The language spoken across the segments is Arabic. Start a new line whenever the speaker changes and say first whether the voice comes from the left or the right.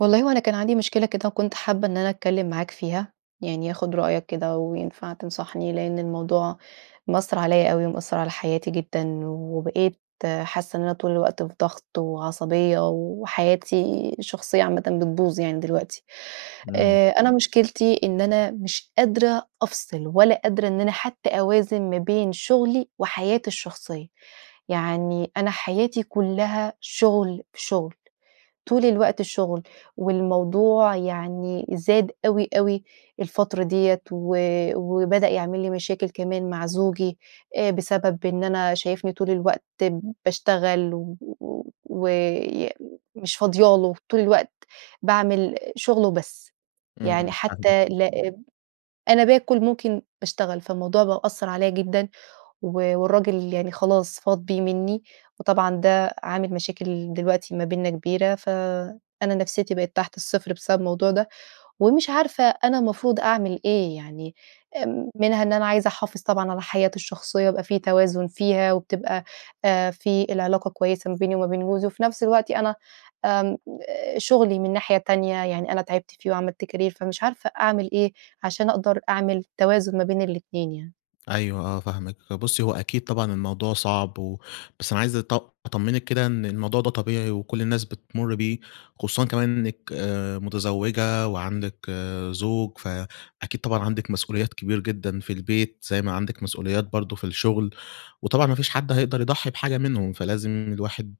right: والله هو أنا كان عندي مشكلة كده وكنت حابة إن أنا أتكلم معاك فيها، يعني آخد رأيك كده وينفع تنصحني، لأن الموضوع مأثر عليَّ أوي، ومأثر على حياتي جدًا، وبقيت حاسة إن أنا طول الوقت في ضغط وعصبية، وحياتي الشخصية عامةً بتبوظ يعني دلوقتي.
left: إمم.
right: آآ أنا مشكلتي إن أنا مش قادرة أفصل، ولا قادرة إن أنا حتى أوازن، ما بين شغلي وحياتي الشخصية، يعني أنا حياتي كلها شغل في شغل، طول الوقت شغل، والموضوع يعني زاد أوي، أوي الفترة دِيَّة، و وبدأ يعمل لي مشاكل كمان مع زوجي، آآ بسبب إن أنا شايفني طول الوقت باشتغل و وي مش فاضية له، طول الوقت باعمل شغل وبس. يعني
left: إمم. [unintelligible]
right: حتى لا أنا باكل، ممكن باشتغل، فالموضوع بقى أثرعليَّ جدًا، و والراجل يعني خلاص فاض بيه منّي، وطبعًا ده عامل مشاكل دلوقتي ما بيننا كبيرة، فأنا نفسيتي بقت تحت الصفر بسبب الموضوع ده، ومش عارفة أنا المفروض أعمل إيه؟ يعني إمم منها إن أنا عايزة أحافظ طبعًا على حياتي الشخصية، يبقى في توازن فيها، وبتبقى آآ في العلاقة كويسة ما بيني وما بين جوزي، وفي نفس الوقت أنا آمم شغلي من ناحية تانية، يعني أنا تعبت فيه وعملت كارير، فمش عارفة أعمل إيه عشان أقدر أعمل توازن ما بين الاتنين يعني؟
left: أيوه آه فاهمِك. بُصّي هو أكيد طبعًا الموضوع صعب و بس أنا عايز أط أطمنِك كده، إن الموضوع ده طبيعي وكل الناس بتمر بيه، خصوصًا كمان إنِك آآ متزوجة وعندِك زوج، فأكيد طبعًا عندِك مسؤوليات كبير جدًا في البيت، زي ما عندِك مسؤوليات برضه في الشغل، وطبعًا ما فيش حد هيقدر يضحي بحاجة منهم، فلازم الواحد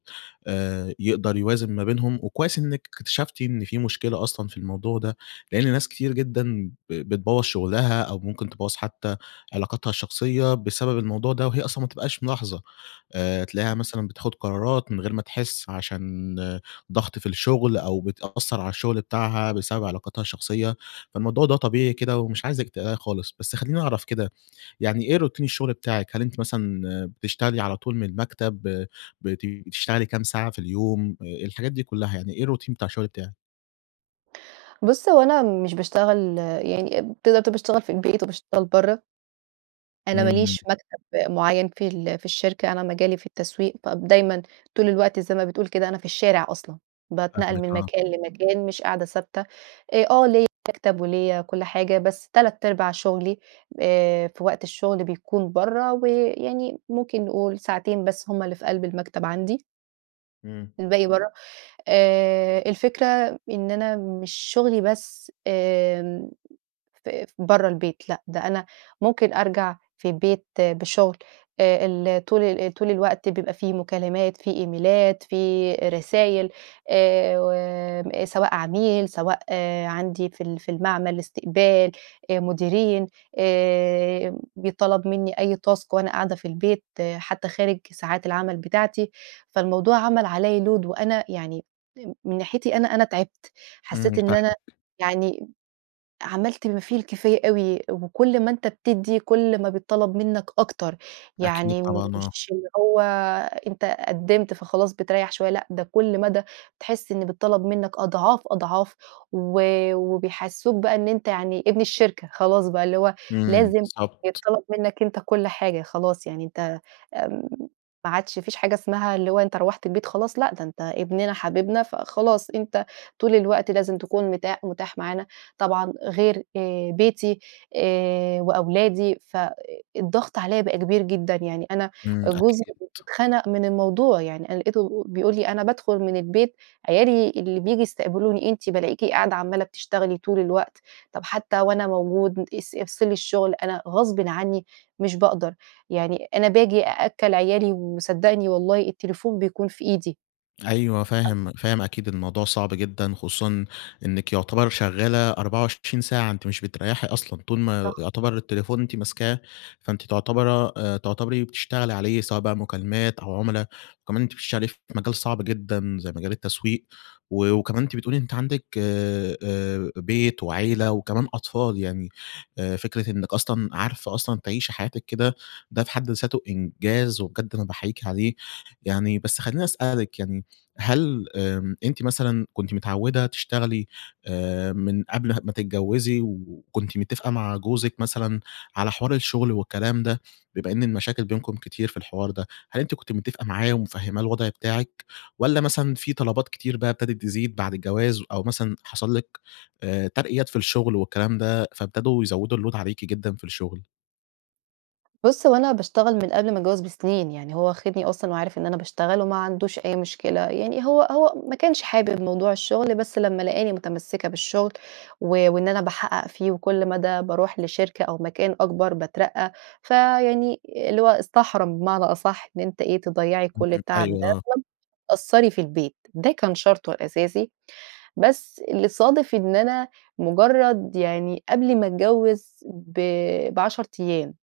left: آآ يقدر يوازن ما بينهم، وكويس إنِك اكتشفتِ إن في مشكلة أصلًا في الموضوع ده، لأن ناس كتير جدًا ب بتبوَّظ شغلها أو ممكن تبوَّظ حتى علاقاتها الشخصية بسبب الموضوع ده، وهي أصلًا ما بتبقاش ملاحظة. آآ تلاقيها
right: [unintelligible]
left: مثلًا بتاخد قرارات من غير ما تحس، عشان ضغط في الشغل، أو بتأثر على الشغل بتاعها بسبب علاقاتها الشخصية، فالموضوع ده طبيعي كده، ومش عايزِِك تقلقي خالص. بس خليني أعرف كده، يعني إيه روتين الشغل بتاعِك، هل أنتِ مثلًا بتشتغلي على طول من المكتب، بت بتشتغلي كام ساعة في اليوم، آآ الحاجات دي كلها، يعني إيه الروتين بتاع الشغل بتاعِك؟
right: بُص، هو أنا مش باشتغل، يعني اب تقدَر تقول باشتغل في البيت وباشتغل برَّه. أنا ما
left: امم.
right: ليش مكتب مُعيّن في ال في الشركة، أنا مجالي في التسويق، فدايمًا طول الوقت زي ما بتقول كده، أنا في الشارع أصلًا، باتنقَّل من
left: فاهمكِ، آه.
right: مكان لمكان، مش قاعدة ثابتة، أ آه، ليّا مكتب وليّا كُل حاجة، بس تلات أرباع شُغلي آآ، في وقت الشغل بيكُون برّه، ويعني ممكن نقول ساعتين بس هُم اللي في قلْب المكتب عندي.
left: امم.
right: الباقي برَّه. آآ، الفكرة إن أنا مش شُغلي بس آمم، ف برَّه البيت، لأ، ده أنا ممكن أرجَع في البيت بشُغل أ ال طُول طُول الوقت بيبقى في مكالمات، في إيميلات، في رسايل، آآ، سواء عميل، سواء آآ و عَندي في ال في المعمل، إستقبال، مديرين، آآ بيتْطلب منّي أي تاسك وأنا قاعدة في البيت حتى خارج ساعات العمل بتاعتي. فالموضوع عمَل عليَّ لود وأنا يعني، م من ناحيتي أنا أنا تعِبت،
left: امم.
right: حسّيت إن أنا
left: فاهمكِ.
right: يعني عمَلت ما فيه الكفاية أوي وكل ما أنت بتدّي، كل ما بيتْطلب منك أكتر.
left: أكيد
right: يعني
left: طبعًا، آه.
right: مش اللي هو أنت قِّدمت فخلاص، بتريّح شويّة، لأ ده كل مدى بتحس إن بيتطلب منك أضعاف، أضعاف، و وبيحسّسوك بقى إن أنت يعني ابن الشركة، خلاص بقى، اللي هو
left: امم.
right: لازم
left: بالضبط.
right: يتْطلب منك أنت كل حاجة، خلاص يعني أنت آمم، ما عادش ما فيش حاجة اسمها اللي هو أنت رُوحت البيت خلاص، لأ ده أنت ابننا حبيبنا، فخلاص، أنت طول الوقت لازم تكون متاح متاح معانا، طبعًا غير آآ بيتي آآ وأولادي، فالضغط عليَّ بقى كبير جدًا. يعني أنا
left: امم،
right: جوزي
left: أكيد.
right: اتخنق من الموضوع، يعني أنا لقيته بيقول لي: "أنا بادخل من البيت عيالي اللي بييجوا يستقبلوني، أنتِ بالاقيكِ قاعدة عمّالة بتشتغلي طُول الوقت، طَب حتى وأنا موجود أس افصلي الشغل." أنا غصبًا عنّي مش باقدَر، يعني أنا باجي أأكّل عيالي وصدّقني والله التليفون بيكون في إيدي.
left: أيوه،
right: [unintelligible]
left: فاهم، فاهم أكيد الموضوع صعب جدًا، خصوصًا إنِك يعتبر شغالة 24 ساعة أنتِ مش بتريّحي أصلًا، طول ما
right: صح.
left: يعتبر التليفون أنتِ ماسكاه، فأنتِ تعتبره آآ تعتبري بتشتغلي عليه، سواء بقى مكالمات أو عملا، وكمان أنتِ بتشتغلي في مجال صعب جدًا زي مجال التسويق، و وكمان أنتِ بتقولي أنتِ عندِك آآ آآ بيت وعيلة وكمان أطفال يعني، آآ فكرة إنِك أصلًا عارفة أصلًا تعيشي حياتِك كده، ده في حد ذاته إنجاز، وبجد أنا باحيّيكِ عليه، يعني بس خلّيني أسألِك يعني، هل آآ أنتِ مثلًا كنتِ متعودة تشتغلي آآ من قبل ما تتجوزي، و وكنتِ متفقة مع جوزِك مثلًا على حوار الشغل والكلام ده، بما إن المشاكل بينكم كتير في الحوار ده، هل أنتِ كنتِ متفقة معاه ومفهماه الوضع بتاعِك، والّا مثلًا في طلبات كتير بقى ابتدت تزيد بعد الجواز، أو مثلًا حصل لِك آآ ترقيات في الشغل والكلام ده، فابتدوا يزوّدوا الLoad عليكِ جدًا في الشغل؟
right: بُص، هو أنا باشتغل من قبل ما أتجوز بسنين، يعني هو واخدني أصلًا وعارف إن أنا باشتغل وما عندوش أي مشكلة، يعني هو هو ما كانش حابب موضوع الشغل، بس لما لقاني متمسكة بالشغل و وإن أنا باحقق فيه، وكل مدى باروح لشركة أو مكان أكبر باترقى، فيعني اللي هو استحرم بمعنى أصح، إن أنتِ إيه تضيّعي كل
left: إمم
right: التعب
left: أيوه،
right: ده
left: آه.
right: [unintelligible] تقصّري في البيت، ده كان شرطه الأساسي. بس اللي صادف إن أنا مجرد يعني قبل ما أتجوز ب ب10 أيام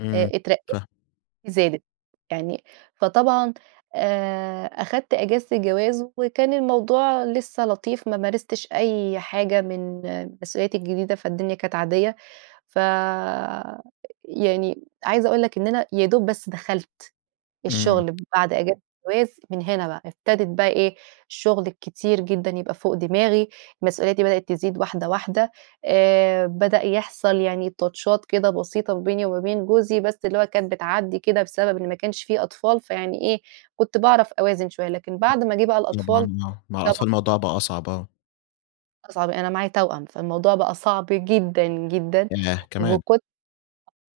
left: إمم
right: أ اترقيت
left: فه
right: زادت يعني فطبعًا آآ أخدت أجازة الجواز وكان الموضوع لسّه لطيف، ما مارستش أي حاجة من مسؤولياتي الجديدة فالدنيا كانت عاديّة، فيعني، عايزة أقول لك إن أنا يا دوب بس دخلت
left: إمم..
right: الشغل من بعد أجازه الجواز من هنا بقى ابتدت بقى إيه، الشغل الكتير جدًا يبقى فوق دماغي، مسؤولياتي بدأت تزيد واحدة واحدة، آآ بدأ يحصل يعني تاتشات كده بسيطة ما بيني وما بين جوزي، بس اللي هو كان بتعدي كده بسبب إن ما كانش في أطفال، فيعني إيه كنت باعرف أوازن شويّة، لكن بعد ما جه بقى الأطفال.
left: طبعًا آه مع
right: [unintelligible]
left: الأطفال الموضوع بقى أصعب، آه.
right: بقى صعب أنا معايا توأم فالموضوع بقى صعب جدًا جدًا،
left: ياه كمان.
right: وكنت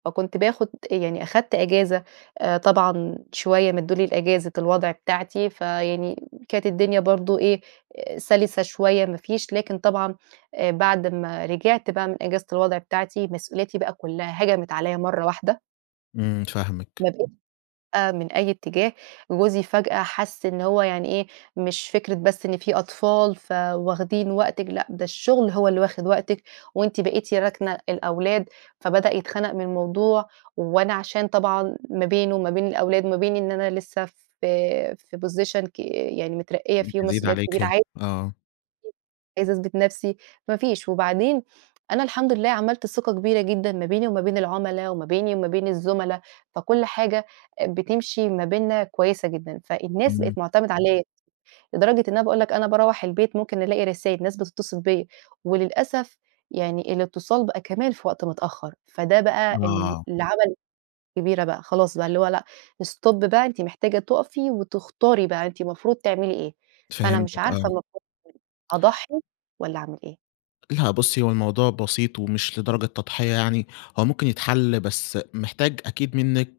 right: فكنت باخد أ يعني أخدت إجازة آآ طبعًا شويّة مدّولي إجازة الوضع بتاعتي، فيعني كانت الدنيا برضو إيه، آآ سلسة شويّة ما فيش، لكن طبعًا آآ بعد ما رجعت بقى من إجازة الوضع بتاعتي مسؤولياتي بقى كلّها هجمت عليَّ مرّة واحدة.
left: امم فاهمِك.
right: [unintelligible] آآ من أي اتجاه جوزي فجأة حس إن هو يعني إيه، مش فِكرة بس إن في أطفال فواخدين وقتِك، لأ ده الشغل هو اللي واخد وقتِك، وأنتِ بقيتِ راكنة الأولاد، فبدأ يتخنق من الموضوع، وأنا عشان طبعًا ما بينه وما بين الأولاد وما بين إن أنا لسّه في في position ك يعني مترقية
left: [unintelligible]
right: فيه
left: تزيد
right: ومسؤوليات كبيرة
left: عليكِ،
right: ع [unintelligible]
left: آه.
right: عايزة أثبت نفْسي ما فيش، وبعدين أنا الحمد لله عملت ثقة كبيرة جدًا ما بيني وما بين العملا، وما بيني وما بين الزملا، فكل حاجة بتمشي ما بيننا كويّسة جدًا، فالناس
left: امم.
right: بقت معتمدة عليَّ، لدرجة إن أنا باقول لك أنا باروّح البيت ممكن الاقي رسايل ناس بتتصل بيَّ، وللأسف يعني الاتصال بقى كمان في وقت متأخّر، فده بقى ال
left: آه.
right: اللي عمل كبيرة بقى خلاص بقى اللي هو لأ، stop بقى أنتِ محتاجة تقفي وتختاري بقى أنتِ مفروض تعملي إيه؟ فأنا مش
left: فهمتِك
right: عارفة
left: آه.
right: المفروض [unintelligible] أضحّي والّا أعمل إيه؟
left: لأ بُصّي هو الموضوع بسيط ومش لدرجة تضحية يعني، هو ممكن يتحل بس محتاج أكيد منِّك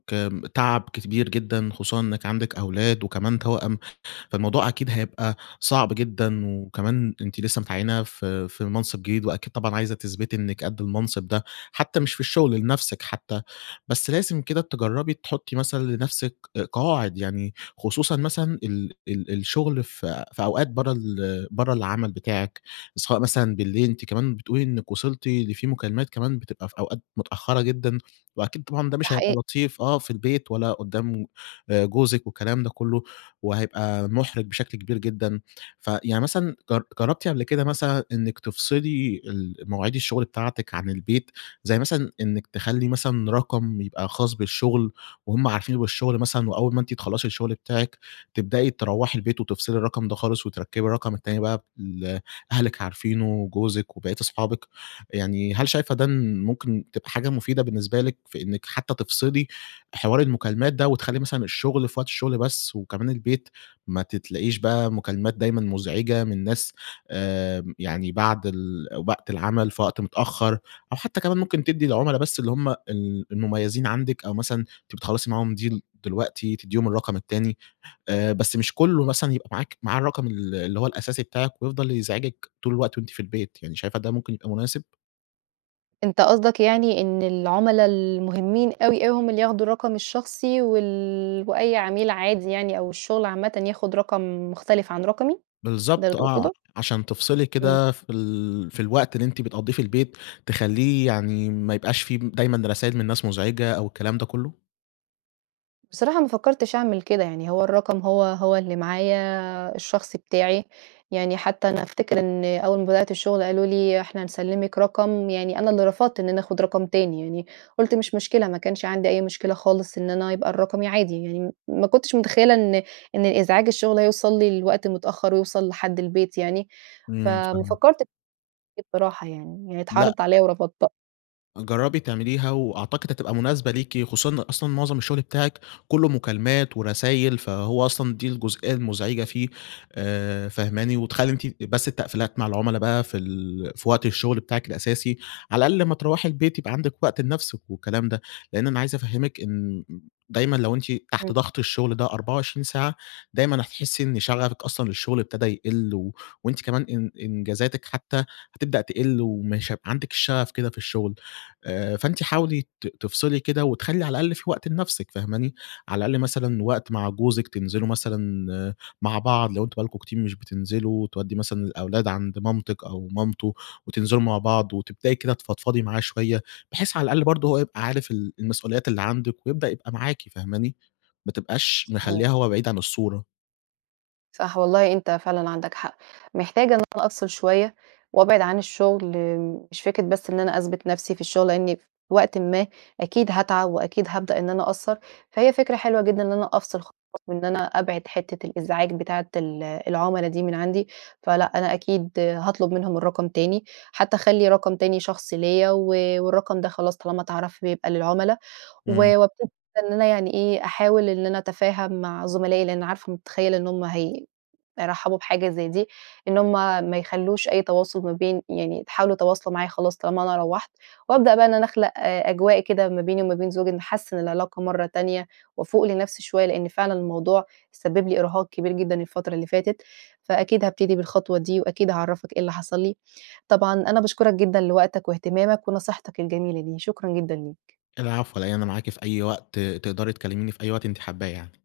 left: تعب كبير جدًا خصوصًا إنِّك عندِك أولاد، وكمان توأم، فالموضوع أكيد هيبقى صعب جدًا وكمان أنتِ لسّه متعيِّنة في في المنصِب جديد، وأكيد طبعًا عايزة تثبتي إنِّك قد المنصِب ده، حتّى مش في الشغل لنفسِك حتّى، بس لازم كده تجرّبي تحطّي مثلًا لنفْسِك قواعد يعني، خصوصًا مثلًا ال ال الشغل في في أوقات برّه ال برّه العمل بتاعِك، سواء مثلًا بالليل، أنتِ كمان بتقولي إنِّك وصلتِ لفي مكالمات كمان بتبقى في أوقات متأخرة جدًا، وأكيد طبعًا ده
right: ده
left: مش هيبقى
right: حقيقي.
left: لطيف آه في البيت ولا قدّام آآ جوزِك والكلام ده كُلّه، وهيبقى مُحرِج بشكل كبير جدًا، فيعني مثلًا جر جرّبتِ قبل كده مثلًا إنِّك تفصلي المواعيد الشغل بتاعتِك عن البيت، زي مثلًا إنِّك تخلّي مثلًا رقم يبقى خاص بالشغل، وهُم عارفين بالشغل مثلًا وأوّل ما أنتِ تخلّصي الشغل بتاعِك، تبدأي تروّحي البيت وتفصلي الرقم ده خالص وتركّبي الرقم التاني بقى، ب اللي أهلِك عارفينه وجوزِك وبقيّة أصحابِك، يعني هل شايفة ده ن ممكن تبقى حاجة مفيدة بالنسبة لِك في إنِّك حتّى تفصلي حوار المكالمات ده، وتخلّي مثلًا الشغل في وقت الشغل بس، وكمان البيت ما ت تلاقيش بقى مكالمات دايمًا مزعجة من ناس، آآ يعني بعد ال وقت العمل في وقت متأخّر، أو حتّى كمان ممكن تدّي العملا بس اللي هُم ال المميّزين عندِك أو مثلًا، أنتِ بتخلّصي معاهم deal دلوقتي تدّيهم الرقم التاني، آآ بس مش كُلّه
right: [unintelligible]
left: مثلًا يبقى معاك معاه الرقم ال اللي هو الأساسي بتاعِك، ويفضل يزعجِك طول الوقت وأنتِ في البيت، يعني شايفة ده ممكن يبقى مناسب؟
right: أنت قصدك يعني إن العُملا المهمين أوي، أوي هم اللي ياخدوا الرقم الشخصي وال وأي عميل عادي يعني أو الشغل عامةً، ياخُد رقم مختلف عن رقمي، ده اللي
left: بالضبط آه،
right: تقصده؟
left: عشان تفصلي
right: إمم.
left: كده في ال في الوقت اللي أنتِ بتقضّيه في البيت، تخلّيه يعني ما يبقاش في م دايمًا رسايل من ناس مزعجة أو الكلام ده كُلّه.
right: بصراحة ما فكّرتش أعمل كده. يعني هو الرقم هو، هو اللي معايا الشخصي بتاعي. يعني حتّى أنا أفتكر إن أول ما بدأت الشغل قالوا لي: "إحنا هنسلِّمِك رقم." يعني أنا اللي رفضت إن أنا آخُد رقم تاني يعني. قُلت: "مش مشكلة." ما كانش عندي أي مشكلة خالص إن أنا يبقى الرقم عادي. يعني م ما كنتش مُتخيّلة إن إن إزعاج الشغل هيوصل لي لوقت متأخّر ويوصل لحد البيت يعني.
left: إمم،
right: فما
left: فهمتِك.
right: فكّرت بصراحة يعني، يعني
left: لأ.
right: اتعرضت عليّا ورفضتها.
left: جرّبي تعمليها وأعتقد هتبقى مناسبة ليكِ، خصوصًا إن أصلًا معظم الشغل بتاعِك كُلّه مكالمات ورسايل، فهو أصلًا دي الجزئية المزعجة فيه، آآ، فهماني؟ وتخلّي أنتِ بس التقفيلات مع العُملا بقى في ال في وقت الشغل بتاعِك الأساسي، على الأقل لمّا تروّحي البيت يبقى عندِك وقت لنفسِك والكلام ده. لإن أنا عايز أفهِّمِك إن دايمًا لو أنتِ
right: إمم.
left: تحت ضغط الشغل ده 24 ساعة، دايمًا هتحسّي إن شغفِك أصلًا للشغل أبتدى يقِل و وأنتِ كمان إن إنجازاتِك حتّى هتبدأ تقِل ومش هيبقى عندِك الشغف كده في الشغل. آآ، فأنتِ حاولي ت تفصلي كده وتخلّي على الأقل في وقت لنفسِك، فهماني؟ على الأقل مثلًا وقت مع جوزِك تنزلوا مثلًا مع بعض لو أنتم بقى لكم كتير مش بتنزلوا، وتودّي مثلًا الأولاد عند مامتِك أو مامته وتنزلوا مع بعض، وتبدئي كده تفضفضي معاه شوية، بحيث على الأقل برضه هو يبقى عارف ال المسؤوليات اللي عندِك ويبدأ يبقى معاكِ، فهماني؟ ما تبقاش
right: صحيح.
left: مخلّياه هو بعيد عن الصورة.
right: صح. والله أنت فعلًا عندك حق. محتاجة إن أنا أفصل شوية وابعد عن الشغل، مش فكرة بس إن أنا أثبت نفسي في الشغل لإني في وقتٍ ما أكيد هاتعب وأكيد هابدأ إن أنا أقصّر. فهي فكرة حلوة جدًا إن أنا أفصل خالص وإن أنا أبعد حتّة الإزعاج بتاعة ال العُملا دي من عندي. فلأ، أنا أكيد هاطلب منهم الرقم تاني، حتّى أخلّي رقم تاني شخصي ليّا و والرقم ده خلاص طالما اتعرف بيبقى للعُملا. و
left: إمم.
right: وابتدي إن أنا يعني إيه، أحاول إن أنا أتفاهم مع زملائي لإن عارفة ومُتخيّلة إن هم هي هيرحّبوا بحاجة زي دي. إن هم ما يخلّوش أي تواصل ما بين يعني يحاولوا يتواصلوا معايا خلاص طالما أنا روّحت. وابدأ بقى إن أنا أخلق أجواء كده ما بيني وما بين زوجي نحسِّن العلاقة مرّة تانية وافوق لنفسي شوية لإن فعلًا الموضوع سبِّب لي إرهاق كبير جدًا الفترة اللي فاتت. فأكيد هابتدي بالخطوة دي وأكيد هاعرّفك إيه اللي حصل لي. طبعًا أنا باشكُرك جدًا لوقتك واهتمامك ونصيحتك الجميلة دي، شكرًا جدًا ليك.
left: العفو، على إيه؟ أنا معاكِ في أي وقت، تقدري تكلّميني في أي وقت أنتِ حابّاه يعني.